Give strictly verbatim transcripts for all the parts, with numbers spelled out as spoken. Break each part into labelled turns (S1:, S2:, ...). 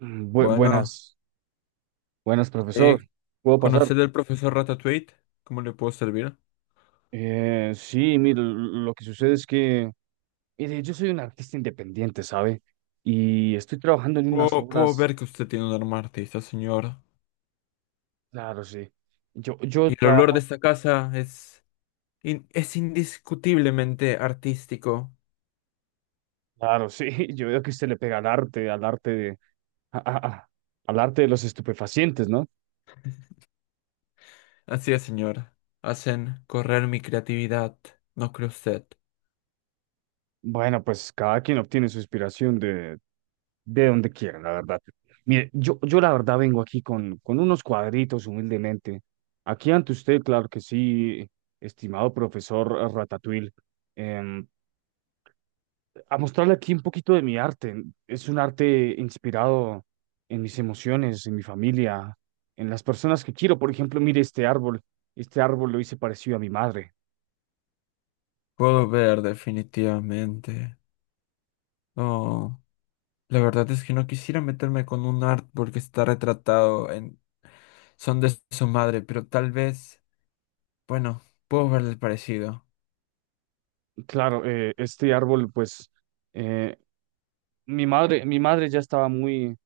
S1: Mm, bu-
S2: Bueno,
S1: buenas, buenas, profesor.
S2: eh,
S1: ¿Puedo pasar?
S2: ¿conocer al profesor Ratatouille? ¿Cómo le puedo servir?
S1: Eh, sí, mire, l- lo que sucede es que, mire, yo soy un artista independiente, ¿sabe? Y estoy trabajando en unas
S2: Puedo, puedo
S1: obras,
S2: ver que usted tiene un alma artista, señor.
S1: claro, sí. Yo, yo
S2: Y el olor de
S1: trabajo,
S2: esta casa es, in- es indiscutiblemente artístico.
S1: claro, sí. Yo veo que usted le pega al arte, al arte de, a- a- a- al arte de los estupefacientes, ¿no?
S2: Así es, señor. Hacen correr mi creatividad, ¿no cree usted?
S1: Bueno, pues cada quien obtiene su inspiración de, de donde quiera, la verdad. Mire, yo, yo la verdad vengo aquí con, con unos cuadritos humildemente. Aquí ante usted, claro que sí, estimado profesor Ratatouille, em, a mostrarle aquí un poquito de mi arte. Es un arte inspirado en mis emociones, en mi familia, en las personas que quiero. Por ejemplo, mire este árbol. Este árbol lo hice parecido a mi madre.
S2: Puedo ver, definitivamente. Oh, la verdad es que no quisiera meterme con un artwork que está retratado en Son de su madre, pero tal vez, bueno, puedo ver el parecido.
S1: Claro, eh, este árbol, pues... eh, Mi madre, mi madre ya estaba muy,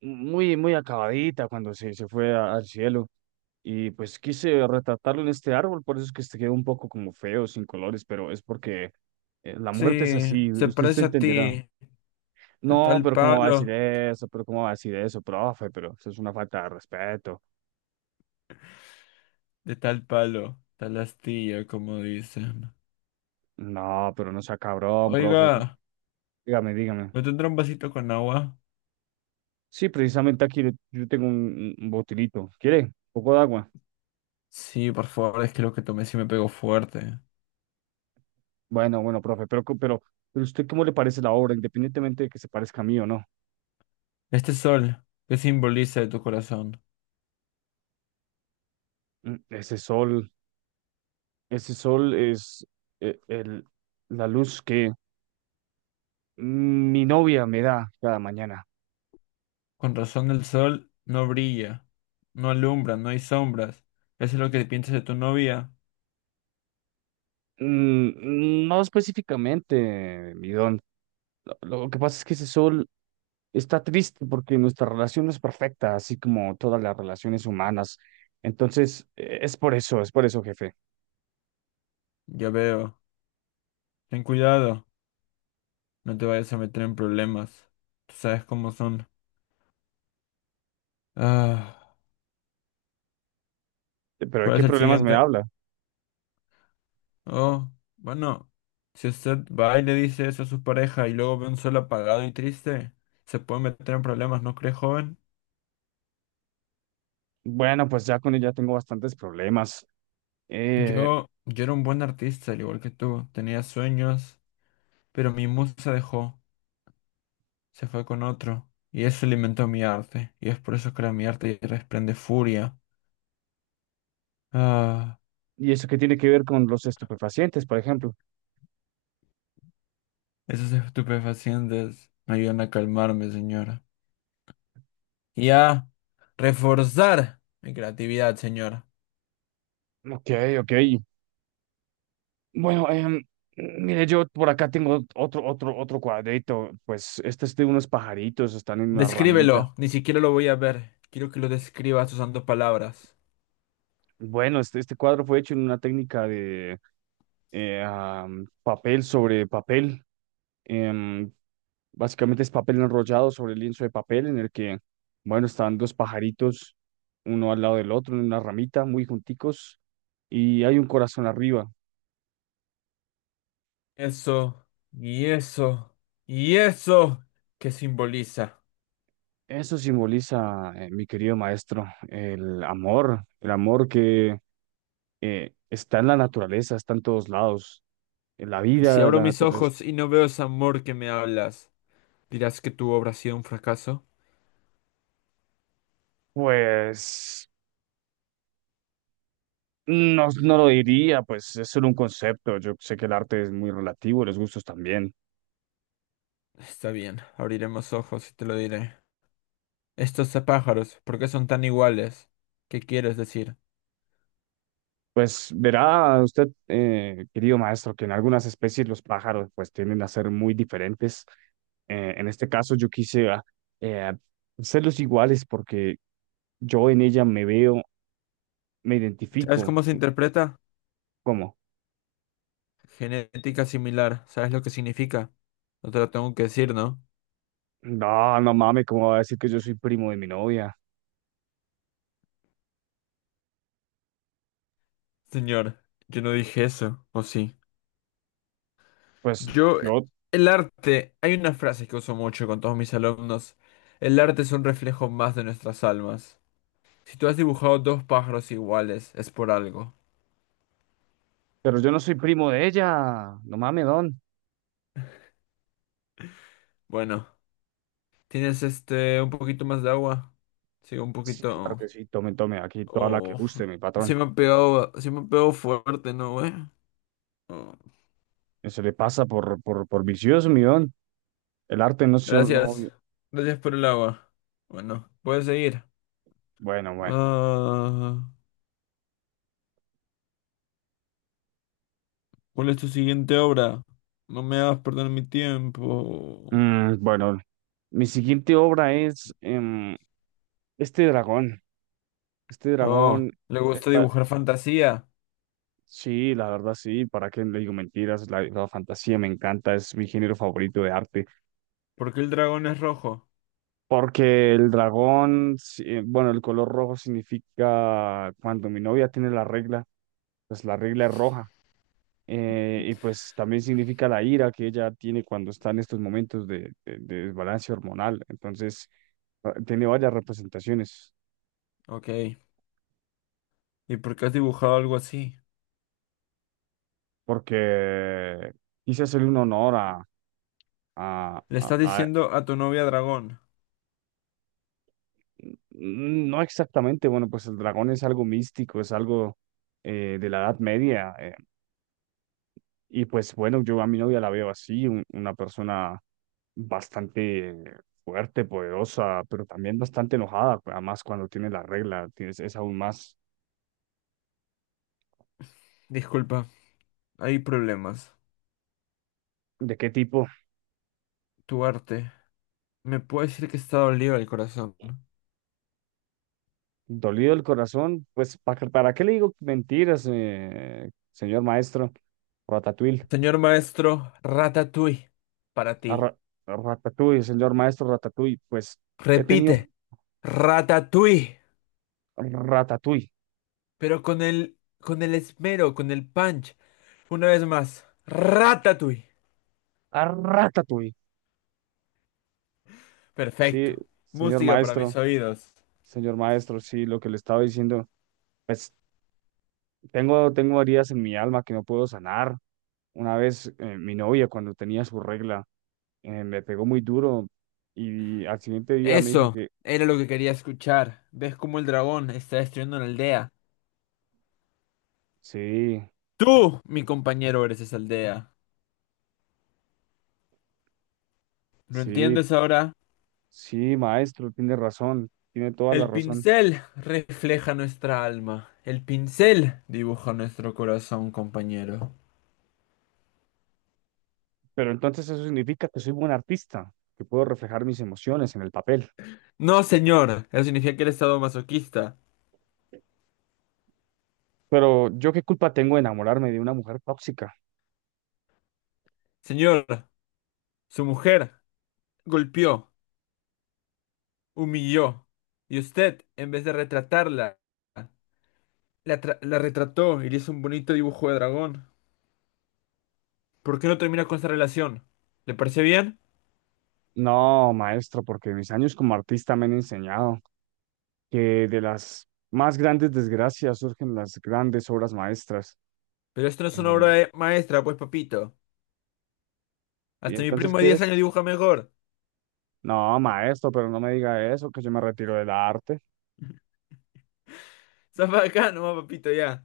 S1: muy, muy acabadita cuando se, se fue a- al cielo. Y pues quise retratarlo en este árbol, por eso es que se quedó un poco como feo, sin colores, pero es porque eh, la muerte es
S2: Sí,
S1: así,
S2: se
S1: usted se
S2: parece a
S1: entenderá.
S2: ti, de
S1: No,
S2: tal
S1: pero ¿cómo va a decir
S2: palo,
S1: eso? ¿Pero cómo va a decir eso, profe? Pero eso es una falta de respeto.
S2: de tal palo, tal astilla, como dicen.
S1: No, pero no sea cabrón, profe.
S2: Oiga,
S1: Dígame, dígame.
S2: ¿me tendrá un vasito con agua?
S1: Sí, precisamente aquí le- yo tengo un, un un botilito. ¿Quiere? Un poco de agua.
S2: Sí, por favor, es que lo que tomé sí me pegó fuerte.
S1: Bueno, bueno, profe, pero, co- pero, pero ¿usted cómo le parece la obra, independientemente de que se parezca a mí o no?
S2: Este sol, ¿qué simboliza de tu corazón?
S1: Mm, Ese sol, ese sol es eh, el, la luz que mm, mi novia me da cada mañana.
S2: Con razón el sol no brilla, no alumbra, no hay sombras. ¿Eso es lo que piensas de tu novia?
S1: Mm, No específicamente, mi don. Lo, lo que pasa es que ese sol está triste porque nuestra relación no es perfecta, así como todas las relaciones humanas. Entonces, eh, es por eso, es por eso, jefe.
S2: Ya veo. Ten cuidado, no te vayas a meter en problemas. Tú sabes cómo son. Ah,
S1: Eh, Pero ¿de
S2: ¿cuál es
S1: qué
S2: el
S1: problemas me
S2: siguiente?
S1: habla?
S2: Oh, bueno, si usted va y le dice eso a su pareja y luego ve un sol apagado y triste, se puede meter en problemas, ¿no cree, joven?
S1: Bueno, pues ya con ella tengo bastantes problemas. Eh,
S2: Yo, yo era un buen artista, al igual que tú, tenía sueños, pero mi musa dejó, se fue con otro, y eso alimentó mi arte, y es por eso que ahora mi arte desprende furia. Ah,
S1: ¿Y eso qué tiene que ver con los estupefacientes, por ejemplo?
S2: esos estupefacientes me ayudan a calmarme, señora. Y a reforzar mi creatividad, señora.
S1: Ok, ok. Bueno, em, mire, yo por acá tengo otro, otro, otro cuadrito. Pues este es de unos pajaritos, están en una ramita.
S2: Descríbelo, ni siquiera lo voy a ver. Quiero que lo describas usando palabras.
S1: Bueno, este, este cuadro fue hecho en una técnica de eh, am, papel sobre papel. Em, Básicamente es papel enrollado sobre lienzo de papel en el que, bueno, están dos pajaritos, uno al lado del otro, en una ramita, muy junticos, y hay un corazón arriba.
S2: Eso, y eso, y eso, ¿qué simboliza?
S1: Eso simboliza, eh, mi querido maestro, el amor, el amor que eh, está en la naturaleza, está en todos lados, en la
S2: Y si
S1: vida,
S2: abro
S1: la
S2: mis
S1: naturaleza.
S2: ojos y no veo ese amor que me hablas, ¿dirás que tu obra ha sido un fracaso?
S1: Pues no, no lo diría, pues es solo un concepto. Yo sé que el arte es muy relativo, los gustos también.
S2: Está bien, abriremos ojos y te lo diré. Estos pájaros, ¿por qué son tan iguales? ¿Qué quieres decir?
S1: Pues verá usted, eh, querido maestro, que en algunas especies los pájaros pues tienden a ser muy diferentes. Eh, en este caso yo quise ah, eh, hacerlos iguales porque yo en ella me veo me
S2: ¿Sabes
S1: identifico.
S2: cómo se interpreta?
S1: ¿Cómo?
S2: Genética similar, ¿sabes lo que significa? No te lo tengo que decir, ¿no?
S1: No, no mames, ¿cómo va a decir que yo soy primo de mi novia?
S2: Señor, yo no dije eso, ¿o sí?
S1: Pues
S2: Yo,
S1: yo,
S2: el arte, hay una frase que uso mucho con todos mis alumnos. El arte es un reflejo más de nuestras almas. Si tú has dibujado dos pájaros iguales, es por algo.
S1: pero yo no soy primo de ella. No mames, don.
S2: Bueno, ¿tienes este un poquito más de agua? Sí, un
S1: Sí, claro que
S2: poquito.
S1: sí, tome, tome, aquí toda la que
S2: Oh,
S1: guste, mi
S2: se
S1: patrón.
S2: me ha pegado, se me ha pegado fuerte, ¿no, güey? Oh,
S1: Eso le pasa por, por, por vicioso, mi don. El arte no es solo...
S2: gracias.
S1: no-
S2: Gracias por el agua. Bueno, puedes seguir.
S1: Bueno, bueno.
S2: Ah, ¿cuál es tu siguiente obra? No me hagas perder mi tiempo.
S1: Mm, bueno, mi siguiente obra es em, este dragón. Este
S2: Oh,
S1: dragón
S2: le gusta
S1: está...
S2: dibujar fantasía.
S1: Sí, la verdad sí, para qué le digo mentiras, la la fantasía me encanta, es mi género favorito de arte.
S2: ¿Por qué el dragón es rojo?
S1: Porque el dragón, sí, eh, bueno, el color rojo significa cuando mi novia tiene la regla, pues la regla es roja. Eh, y pues también significa la ira que ella tiene cuando está en estos momentos de, de, de desbalance hormonal. Entonces, ah, tiene varias representaciones,
S2: Ok. ¿Y por qué has dibujado algo así?
S1: porque quise hacerle un honor a, a,
S2: Le
S1: a-
S2: estás
S1: a-
S2: diciendo a tu novia dragón.
S1: mm, no exactamente, bueno, pues el dragón es algo místico, es algo eh, de la Edad Media. eh, Y pues bueno, yo a mi novia la veo así, un- una persona bastante fuerte, poderosa, pero también bastante enojada, además cuando tiene la regla, tienes, es aún más.
S2: Disculpa, hay problemas.
S1: ¿De qué tipo?
S2: Tu arte. Me puede decir que está dolido el corazón.
S1: Dolido el corazón, pues ¿para, para qué le digo mentiras, eh, señor maestro? Ratatouille,
S2: Señor maestro, Ratatouille. Para ti.
S1: a ra- Ratatouille, señor maestro Ratatouille, pues he
S2: Repite,
S1: tenido
S2: Ratatouille.
S1: Ratatouille,
S2: Pero con el, con el esmero, con el punch. Una vez más, Ratatouille.
S1: a Ratatouille. Sí,
S2: Perfecto.
S1: señor
S2: Música para mis
S1: maestro,
S2: oídos.
S1: señor maestro, sí, lo que le estaba diciendo. Pues, Tengo, tengo heridas en mi alma que no puedo sanar. Una vez eh, mi novia, cuando tenía su regla, eh, me pegó muy duro y al siguiente día me dijo
S2: Eso
S1: que
S2: era lo que quería escuchar. ¿Ves cómo el dragón está destruyendo una aldea?
S1: sí,
S2: Tú, mi compañero, eres esa aldea. ¿Lo
S1: sí,
S2: entiendes ahora?
S1: sí, maestro, tiene razón, tiene toda la
S2: El
S1: razón.
S2: pincel refleja nuestra alma. El pincel dibuja nuestro corazón, compañero.
S1: Pero entonces eso significa que soy buen artista, que puedo reflejar mis emociones en el papel.
S2: No, señor. Eso significa que eres masoquista.
S1: Pero yo qué culpa tengo de enamorarme de una mujer tóxica.
S2: Señor, su mujer golpeó, humilló. Y usted, en vez de retratarla, la, tra- la retrató y le hizo un bonito dibujo de dragón. ¿Por qué no termina con esta relación? ¿Le parece bien?
S1: No, maestro, porque mis años como artista me han enseñado que de las más grandes desgracias surgen las grandes obras maestras.
S2: Pero esto no es una obra
S1: Eh,
S2: de- maestra, pues, papito.
S1: ¿Y
S2: Hasta mi
S1: entonces
S2: primo de
S1: qué
S2: diez años
S1: es?
S2: dibuja mejor.
S1: No, maestro, pero no me diga eso, que yo me retiro del arte.
S2: Zafa de acá nomás, papito, ya.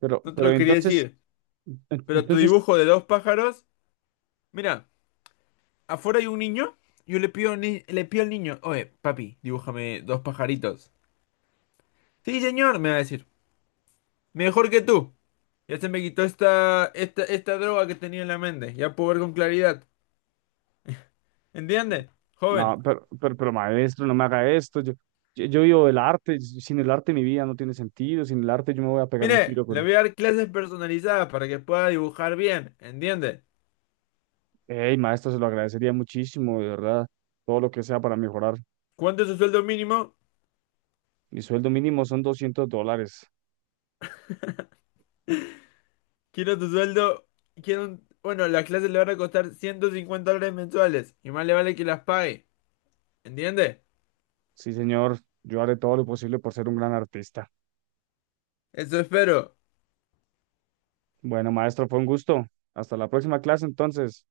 S1: Pero,
S2: No te
S1: pero
S2: lo quería
S1: entonces,
S2: decir.
S1: En-
S2: Pero tu
S1: Entonces,
S2: dibujo de dos pájaros. Mira, afuera hay un niño. Yo le pido, al ni- le pido al niño, oye, papi, dibújame dos pajaritos. Sí, señor, me va a decir. Mejor que tú. Ya se me quitó esta, esta, esta droga que tenía en la mente. Ya puedo ver con claridad. ¿Entiende? Joven.
S1: no, pero, pero, pero maestro, no me haga esto. Yo, yo, yo vivo del arte. Sin el arte mi vida no tiene sentido. Sin el arte yo me voy a pegar un
S2: Mire,
S1: tiro
S2: le
S1: con...
S2: voy a dar clases personalizadas para que pueda dibujar bien, ¿entiende?
S1: Hey, maestro, se lo agradecería muchísimo, de verdad. Todo lo que sea para mejorar.
S2: ¿Cuánto es su sueldo mínimo?
S1: Mi sueldo mínimo son doscientos dólares.
S2: Quiero tu sueldo, quiero un... Bueno, las clases le van a costar ciento cincuenta dólares mensuales y más le vale que las pague, ¿entiende?
S1: Sí, señor. Yo haré todo lo posible por ser un gran artista.
S2: Eso espero.
S1: Bueno, maestro, fue un gusto. Hasta la próxima clase, entonces.